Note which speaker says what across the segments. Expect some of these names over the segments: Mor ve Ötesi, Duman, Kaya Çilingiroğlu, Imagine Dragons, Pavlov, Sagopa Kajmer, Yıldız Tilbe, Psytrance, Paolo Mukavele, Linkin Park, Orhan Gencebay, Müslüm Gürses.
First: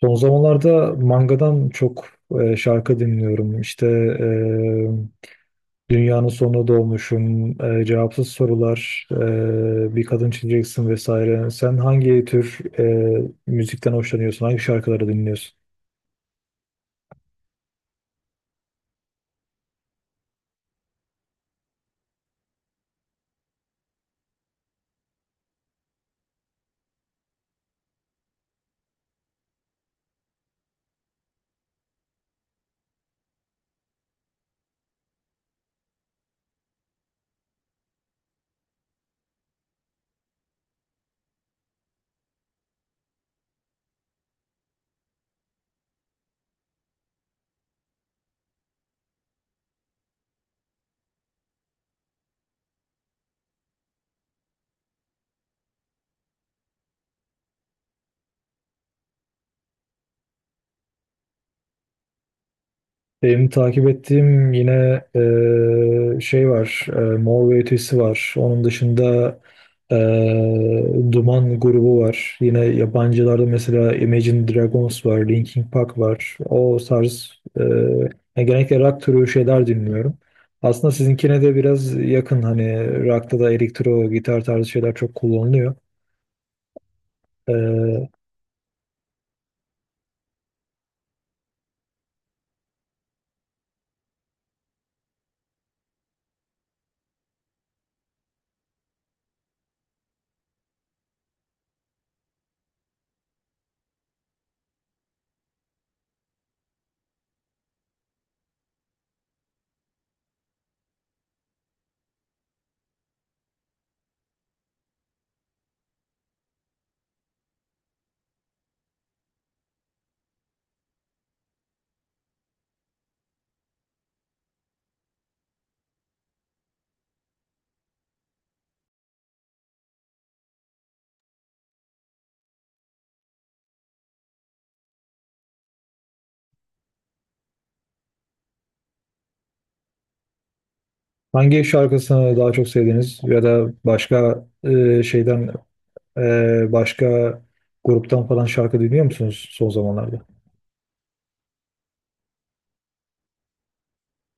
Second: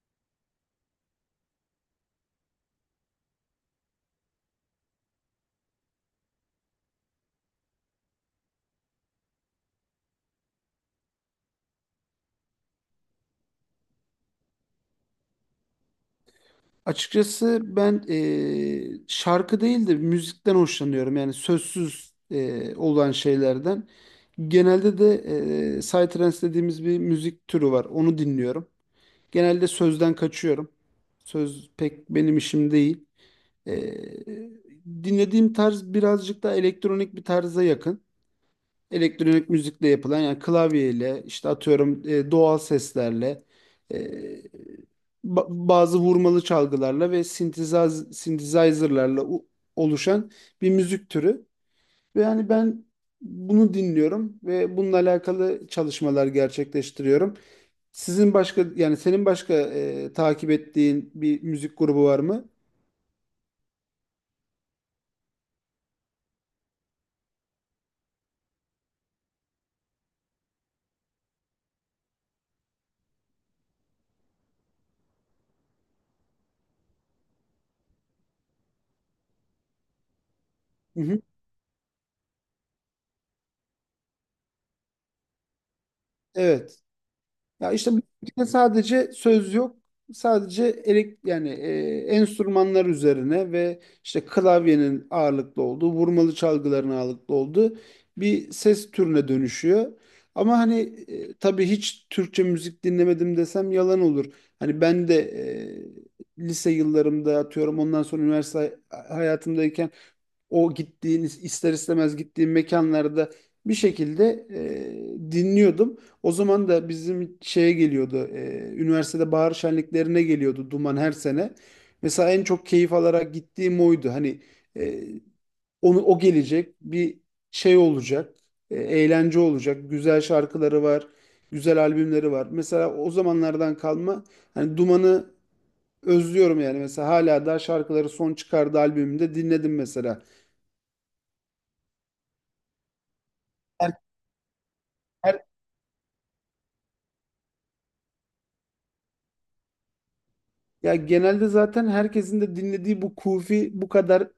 Speaker 1: Son zamanlarda mangadan çok şarkı dinliyorum. İşte e, Dünyanın Sonuna Doğmuşum, Cevapsız Sorular, Bir Kadın Çizeceksin vesaire. Sen hangi tür müzikten hoşlanıyorsun? Hangi şarkıları dinliyorsun?
Speaker 2: Açıkçası ben şarkı değil de müzikten hoşlanıyorum. Yani sözsüz olan şeylerden. Genelde de psytrance dediğimiz bir müzik türü var. Onu dinliyorum. Genelde sözden kaçıyorum. Söz pek benim işim değil. Eee, Dinlediğim tarz birazcık daha elektronik bir tarza yakın, elektronik müzikle yapılan, yani klavyeyle işte atıyorum, doğal seslerle, e, bazı vurmalı çalgılarla ve synthesizer'larla oluşan bir müzik türü. Ve yani ben bunu dinliyorum ve bununla alakalı çalışmalar gerçekleştiriyorum. Sizin başka yani senin başka takip ettiğin bir müzik grubu var mı?
Speaker 1: Benim takip ettiğim yine şey var, Mor ve Ötesi var. Onun dışında e, Duman grubu var. Yine yabancılarda mesela Imagine Dragons var, Linkin Park var. O tarz yani genellikle rock türü şeyler dinliyorum. Aslında
Speaker 2: Hı hı.
Speaker 1: sizinkine de biraz yakın hani rock'ta da elektro gitar tarzı şeyler çok kullanılıyor.
Speaker 2: Evet. Ya işte
Speaker 1: E,
Speaker 2: müzikte sadece söz yok. Sadece elek yani enstrümanlar üzerine ve işte klavyenin ağırlıklı olduğu, vurmalı çalgıların ağırlıklı olduğu bir ses türüne dönüşüyor. Ama hani tabii hiç Türkçe müzik dinlemedim desem yalan olur. Hani ben de lise yıllarımda, atıyorum, ondan sonra üniversite hayatımdayken, o gittiğiniz ister istemez gittiğim mekanlarda bir şekilde dinliyordum. O zaman da bizim şeye geliyordu. Üniversitede bahar şenliklerine geliyordu Duman her sene. Mesela en çok keyif alarak gittiğim oydu. Hani e, o gelecek bir şey olacak. Eğlence olacak. Güzel şarkıları var. Güzel albümleri var. Mesela o zamanlardan kalma hani Duman'ı özlüyorum, yani mesela hala da şarkıları, son çıkardığı albümünde dinledim mesela.
Speaker 1: hangi şarkısını daha çok sevdiniz ya da başka
Speaker 2: Her,
Speaker 1: şeyden Başka gruptan falan şarkı dinliyor musunuz son zamanlarda?
Speaker 2: Ya genelde zaten herkesin de dinlediği, bu kufi bu kadar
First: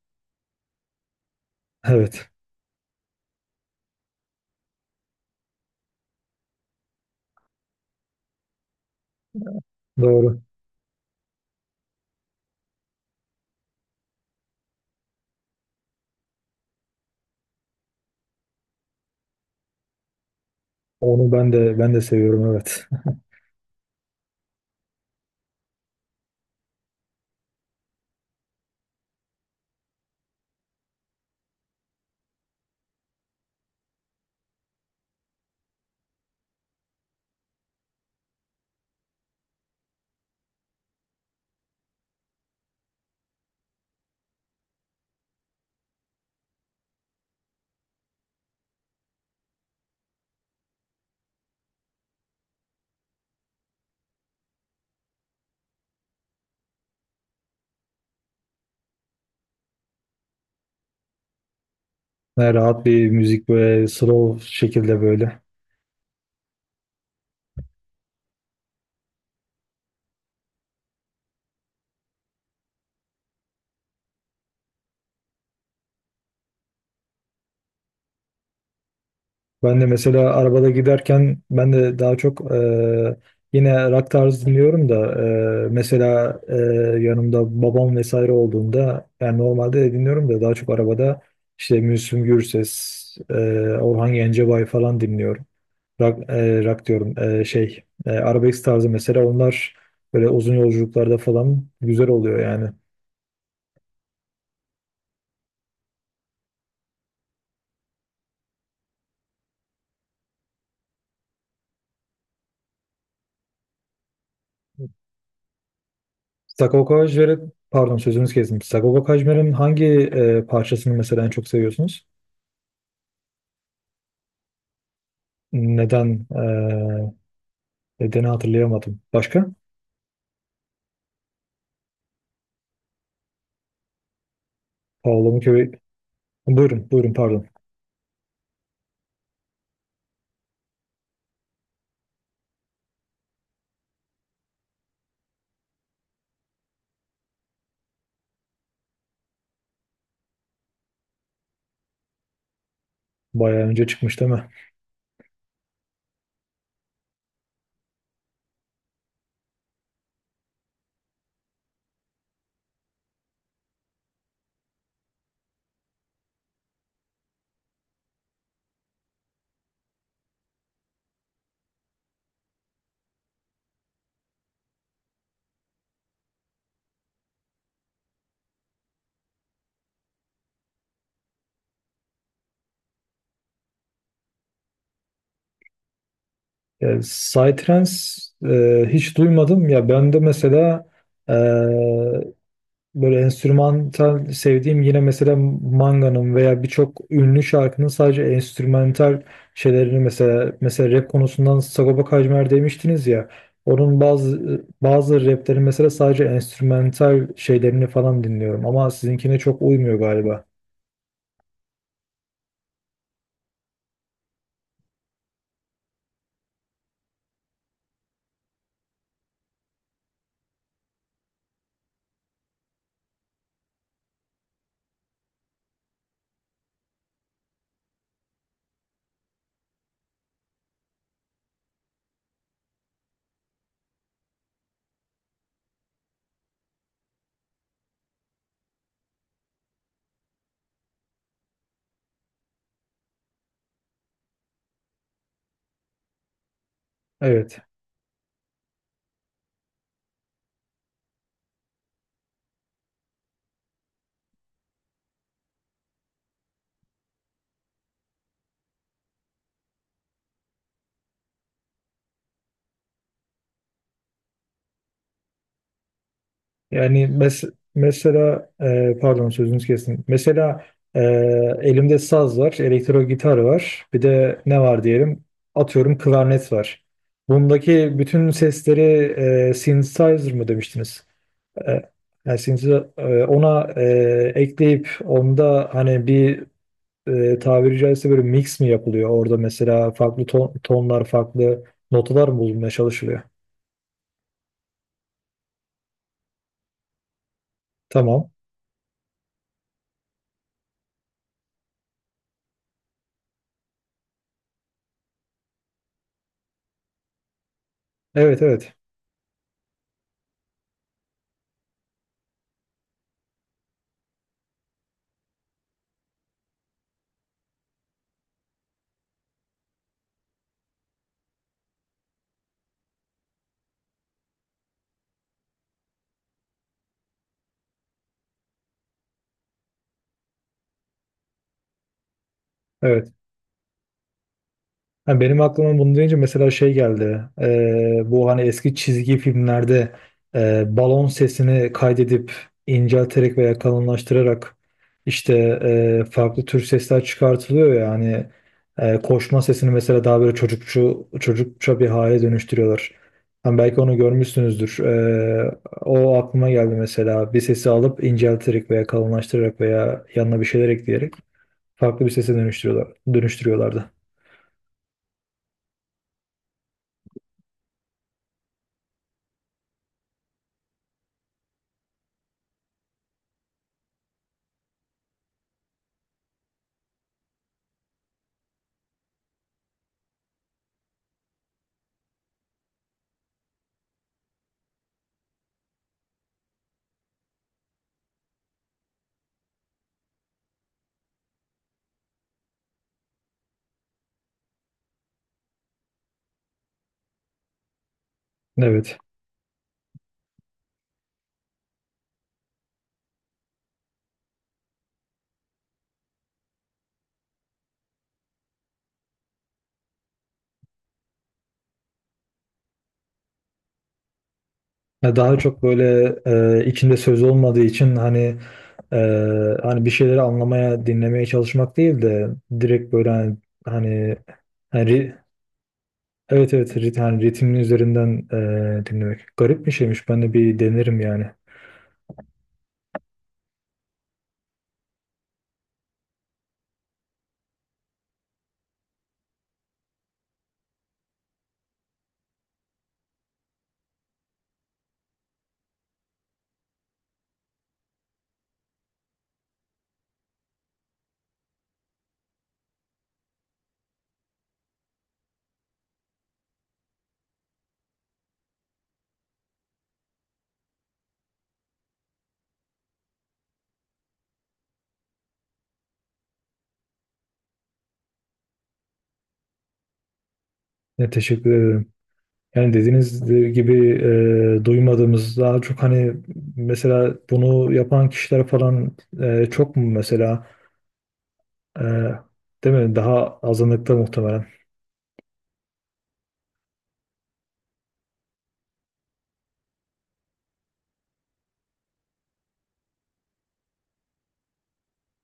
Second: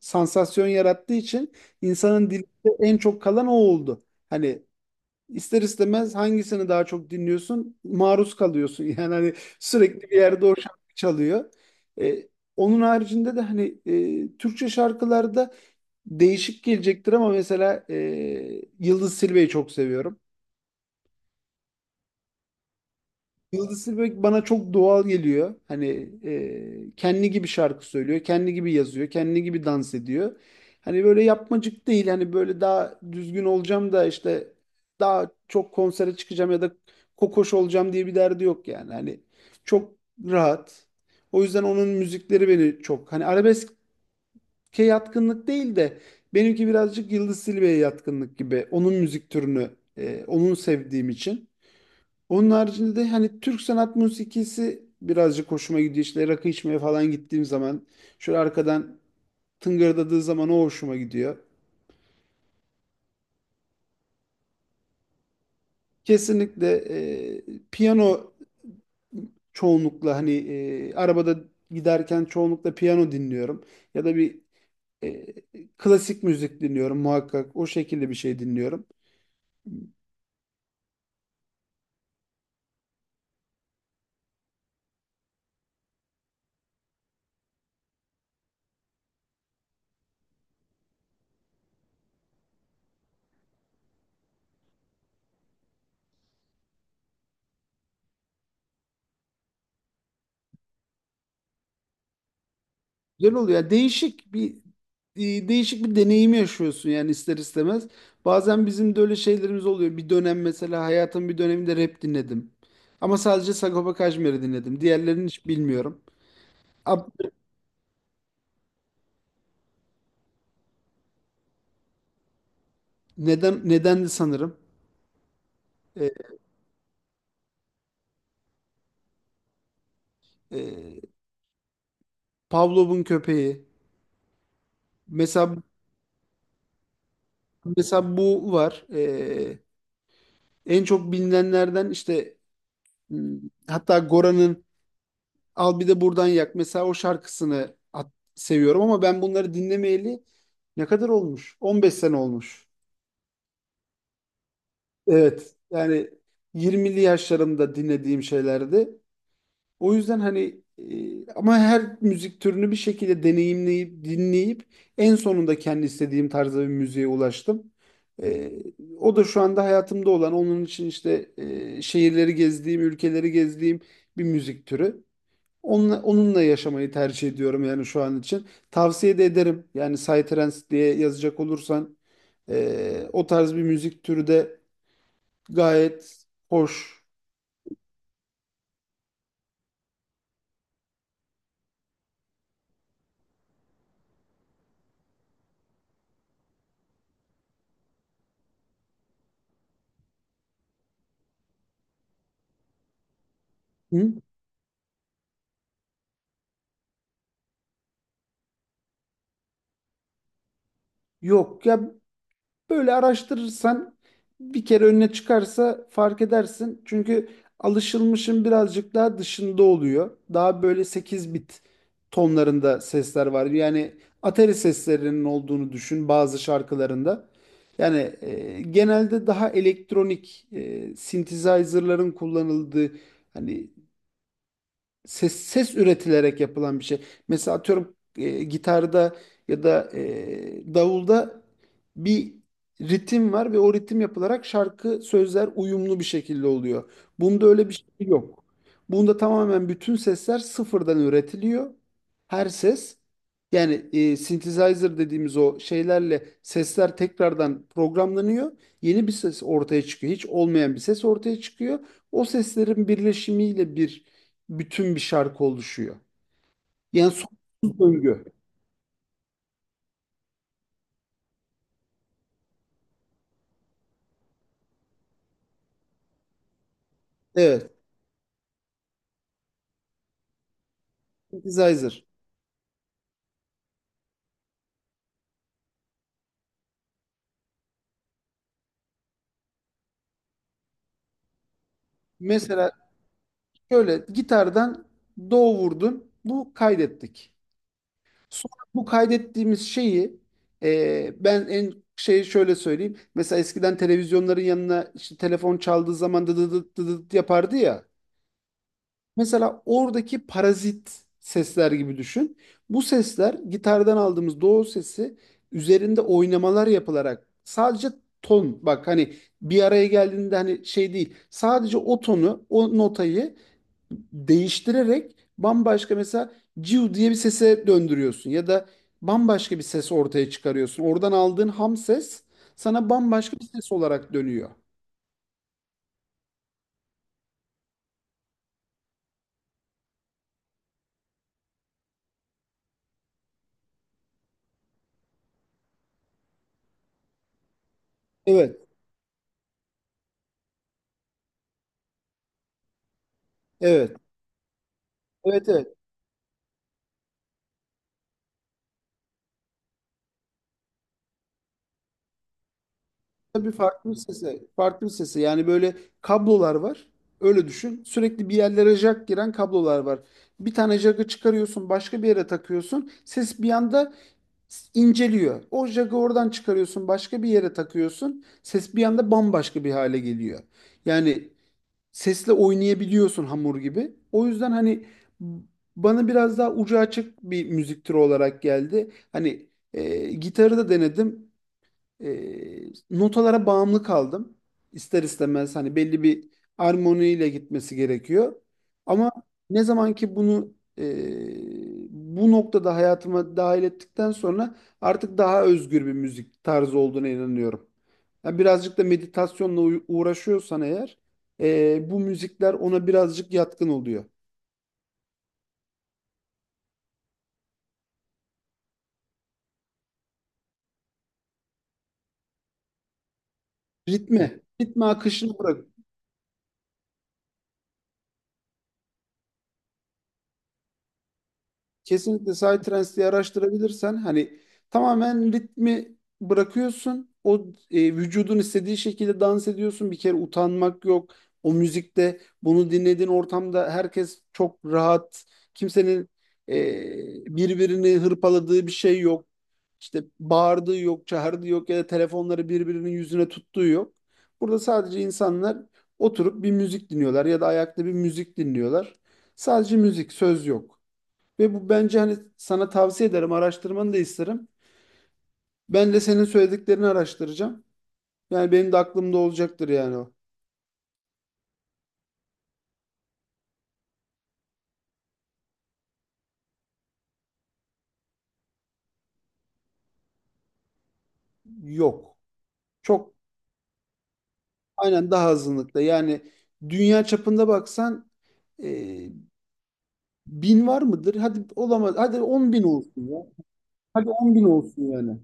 Speaker 2: sansasyon yarattığı için
Speaker 1: Evet,
Speaker 2: insanın dilinde en çok kalan o oldu. Hani ister istemez hangisini daha çok dinliyorsun, maruz kalıyorsun. Yani hani sürekli bir
Speaker 1: doğru.
Speaker 2: yerde o şarkı çalıyor. E, Onun haricinde de hani Türkçe şarkılarda değişik gelecektir ama mesela Yıldız Silve'yi çok seviyorum.
Speaker 1: Onu ben de seviyorum, evet.
Speaker 2: Yıldız Tilbe bana çok doğal geliyor. Hani kendi gibi şarkı söylüyor, kendi gibi yazıyor, kendi gibi dans ediyor. Hani böyle yapmacık değil. Hani böyle daha düzgün olacağım da, işte daha çok konsere çıkacağım ya da kokoş olacağım diye bir derdi yok yani. Hani çok rahat. O yüzden onun müzikleri beni çok hani arabeske yatkınlık değil de, benimki birazcık Yıldız Tilbe'ye yatkınlık gibi. Onun müzik türünü onun sevdiğim için. Onun haricinde de hani Türk sanat musikisi birazcık hoşuma gidiyor. İşte rakı içmeye falan gittiğim zaman şöyle arkadan tıngırdadığı zaman o hoşuma gidiyor.
Speaker 1: Yani rahat bir müzik böyle slow şekilde böyle.
Speaker 2: Kesinlikle e, piyano, çoğunlukla hani arabada giderken çoğunlukla piyano dinliyorum. Ya da bir e, klasik müzik dinliyorum muhakkak. O şekilde bir şey dinliyorum.
Speaker 1: Ben de mesela arabada giderken ben de daha çok yine rock tarzı dinliyorum da, mesela yanımda babam vesaire olduğunda, yani normalde de dinliyorum da daha çok arabada işte Müslüm Gürses, e, Orhan Gencebay falan dinliyorum. Rock, rock diyorum, arabesk tarzı, mesela onlar böyle uzun yolculuklarda falan güzel oluyor yani.
Speaker 2: Güzel oluyor. Yani değişik bir değişik bir deneyimi yaşıyorsun yani ister istemez. Bazen bizim de öyle şeylerimiz oluyor. Bir dönem, mesela hayatım bir döneminde rap dinledim. Ama sadece Sagopa Kajmer'i dinledim. Diğerlerini hiç bilmiyorum.
Speaker 1: Sagopa
Speaker 2: Ab
Speaker 1: Kajmer'i, pardon, sözünüzü kestim. Sagopa Kajmer'in hangi parçasını mesela en çok seviyorsunuz?
Speaker 2: Neden, nedendi sanırım. E,
Speaker 1: Neden? Nedeni hatırlayamadım. Başka?
Speaker 2: e, Pavlov'un köpeği.
Speaker 1: Paolo
Speaker 2: Mesela
Speaker 1: Mukavele. Buyurun, buyurun, pardon.
Speaker 2: mesela bu var. E, en çok bilinenlerden, işte hmm, hatta Gora'nın Al Bir De Buradan Yak. Mesela o şarkısını seviyorum ama ben bunları dinlemeyeli ne kadar olmuş? 15 sene olmuş.
Speaker 1: Bayağı önce çıkmış değil mi?
Speaker 2: Evet. Yani 20'li yaşlarımda dinlediğim şeylerdi. O yüzden hani ama her müzik türünü bir şekilde deneyimleyip dinleyip en sonunda kendi istediğim tarzda bir müziğe ulaştım. E, O da şu anda hayatımda olan, onun için işte şehirleri gezdiğim, ülkeleri gezdiğim bir müzik türü. Onunla, onunla yaşamayı tercih ediyorum yani şu an için. Tavsiye de ederim. Yani Psytrance diye yazacak olursan o tarz bir müzik türü de gayet
Speaker 1: Ya,
Speaker 2: hoş.
Speaker 1: Psytrance hiç duymadım ya, ben de mesela, e, böyle enstrümantal sevdiğim yine mesela Manga'nın veya birçok ünlü şarkının sadece enstrümantal şeylerini, mesela rap konusundan Sagopa Kajmer demiştiniz ya, onun
Speaker 2: Hı?
Speaker 1: bazı rapleri mesela sadece enstrümantal şeylerini falan dinliyorum, ama sizinkine çok uymuyor galiba.
Speaker 2: Yok ya, böyle araştırırsan bir kere önüne çıkarsa fark edersin. Çünkü alışılmışın birazcık daha dışında oluyor. Daha böyle 8 bit tonlarında sesler var. Yani atari seslerinin olduğunu düşün bazı şarkılarında. Yani genelde daha elektronik, synthesizer'ların kullanıldığı, hani ses üretilerek yapılan bir şey. Mesela atıyorum gitarda ya da davulda bir ritim var ve o ritim yapılarak şarkı sözler uyumlu bir şekilde oluyor. Bunda
Speaker 1: Evet.
Speaker 2: öyle bir şey yok. Bunda tamamen bütün sesler sıfırdan üretiliyor. Her ses yani synthesizer dediğimiz o şeylerle sesler tekrardan programlanıyor. Yeni bir ses ortaya çıkıyor. Hiç olmayan bir ses ortaya çıkıyor. O seslerin birleşimiyle bütün bir şarkı oluşuyor.
Speaker 1: Yani
Speaker 2: Yani sonsuz döngü.
Speaker 1: mesela pardon, sözünüzü kestim. Mesela e, elimde saz var, elektro gitar var. Bir de ne var diyelim? Atıyorum, klarnet var.
Speaker 2: Evet,
Speaker 1: Bundaki bütün sesleri synthesizer mı demiştiniz? E,
Speaker 2: synthesizer.
Speaker 1: yani ona ekleyip, onda hani bir tabiri caizse böyle mix mi yapılıyor? Orada mesela farklı tonlar, farklı notalar mı bulunmaya
Speaker 2: Mesela
Speaker 1: çalışılıyor?
Speaker 2: şöyle gitardan do vurdun, bu kaydettik.
Speaker 1: Tamam.
Speaker 2: Sonra bu kaydettiğimiz şeyi ben en şey şöyle söyleyeyim. Mesela eskiden televizyonların yanına işte telefon çaldığı zaman dı dı dı dı dı yapardı ya.
Speaker 1: Evet, evet.
Speaker 2: Mesela oradaki parazit sesler gibi düşün. Bu sesler gitardan aldığımız doğu sesi üzerinde oynamalar yapılarak sadece ton, bak hani, bir araya geldiğinde hani şey değil, sadece o tonu, o notayı değiştirerek bambaşka, mesela ciu diye bir sese döndürüyorsun ya da bambaşka bir ses ortaya çıkarıyorsun. Oradan aldığın ham ses sana
Speaker 1: Evet.
Speaker 2: bambaşka bir ses olarak dönüyor.
Speaker 1: Ha, benim aklıma bunu deyince mesela şey geldi. Bu hani eski çizgi filmlerde balon sesini kaydedip incelterek veya kalınlaştırarak işte farklı tür sesler çıkartılıyor ya hani,
Speaker 2: Evet,
Speaker 1: koşma sesini mesela daha böyle çocukça bir hale dönüştürüyorlar. Hani belki onu
Speaker 2: evet,
Speaker 1: görmüşsünüzdür.
Speaker 2: evet, evet.
Speaker 1: O aklıma geldi mesela. Bir sesi alıp incelterek veya kalınlaştırarak veya yanına bir şeyler ekleyerek farklı bir sese dönüştürüyorlar,
Speaker 2: Tabii
Speaker 1: dönüştürüyorlardı.
Speaker 2: farklı bir sesi. Farklı bir sesi. Yani böyle kablolar var. Öyle düşün. Sürekli bir yerlere jack giren kablolar var. Bir tane jack'ı çıkarıyorsun, başka bir yere takıyorsun. Ses bir anda inceliyor. O jack'ı oradan çıkarıyorsun, başka bir yere takıyorsun. Ses bir anda bambaşka bir hale geliyor. Yani sesle oynayabiliyorsun hamur gibi. O yüzden hani b- bana biraz daha ucu açık bir müzik türü olarak geldi. Hani gitarı da denedim, e, notalara bağımlı kaldım. İster istemez hani belli bir armoniyle gitmesi gerekiyor.
Speaker 1: Evet.
Speaker 2: Ama ne zaman ki bunu bu noktada hayatıma dahil ettikten sonra, artık daha özgür bir müzik tarzı olduğuna inanıyorum. Yani birazcık da meditasyonla uğraşıyorsan eğer, bu müzikler ona birazcık yatkın oluyor.
Speaker 1: Ya, daha çok böyle içinde söz olmadığı için hani e, hani bir şeyleri anlamaya, dinlemeye çalışmak değil de direkt böyle hani,
Speaker 2: Ritme, ritme
Speaker 1: hani ri-
Speaker 2: akışını bırak.
Speaker 1: evet, evet, rit, hani ritmin üzerinden dinlemek. Garip bir şeymiş. Ben de bir denerim yani.
Speaker 2: Kesinlikle Psytrance araştırabilirsen hani tamamen ritmi bırakıyorsun. O, vücudun istediği şekilde dans ediyorsun. Bir kere utanmak yok. O müzikte, bunu dinlediğin ortamda, herkes çok rahat. Kimsenin e, birbirini hırpaladığı bir şey yok. İşte bağırdığı yok, çağırdığı yok ya da telefonları birbirinin yüzüne tuttuğu yok. Burada sadece insanlar oturup bir müzik dinliyorlar ya da ayakta bir müzik dinliyorlar. Sadece müzik, söz yok. Ve bu, bence hani sana tavsiye ederim, araştırmanı da isterim. Ben de senin söylediklerini araştıracağım. Yani benim de aklımda olacaktır yani o.
Speaker 1: Ya, teşekkür ederim. Yani dediğiniz gibi duymadığımız, daha çok hani mesela bunu yapan kişiler falan çok mu mesela, e,
Speaker 2: Yok.
Speaker 1: değil mi?
Speaker 2: Çok,
Speaker 1: Daha azınlıkta muhtemelen.
Speaker 2: aynen, daha azınlıkta. Yani dünya çapında baksan e, 1.000 var mıdır? Hadi olamaz. Hadi 10.000 olsun ya. Hadi 10.000 olsun yani.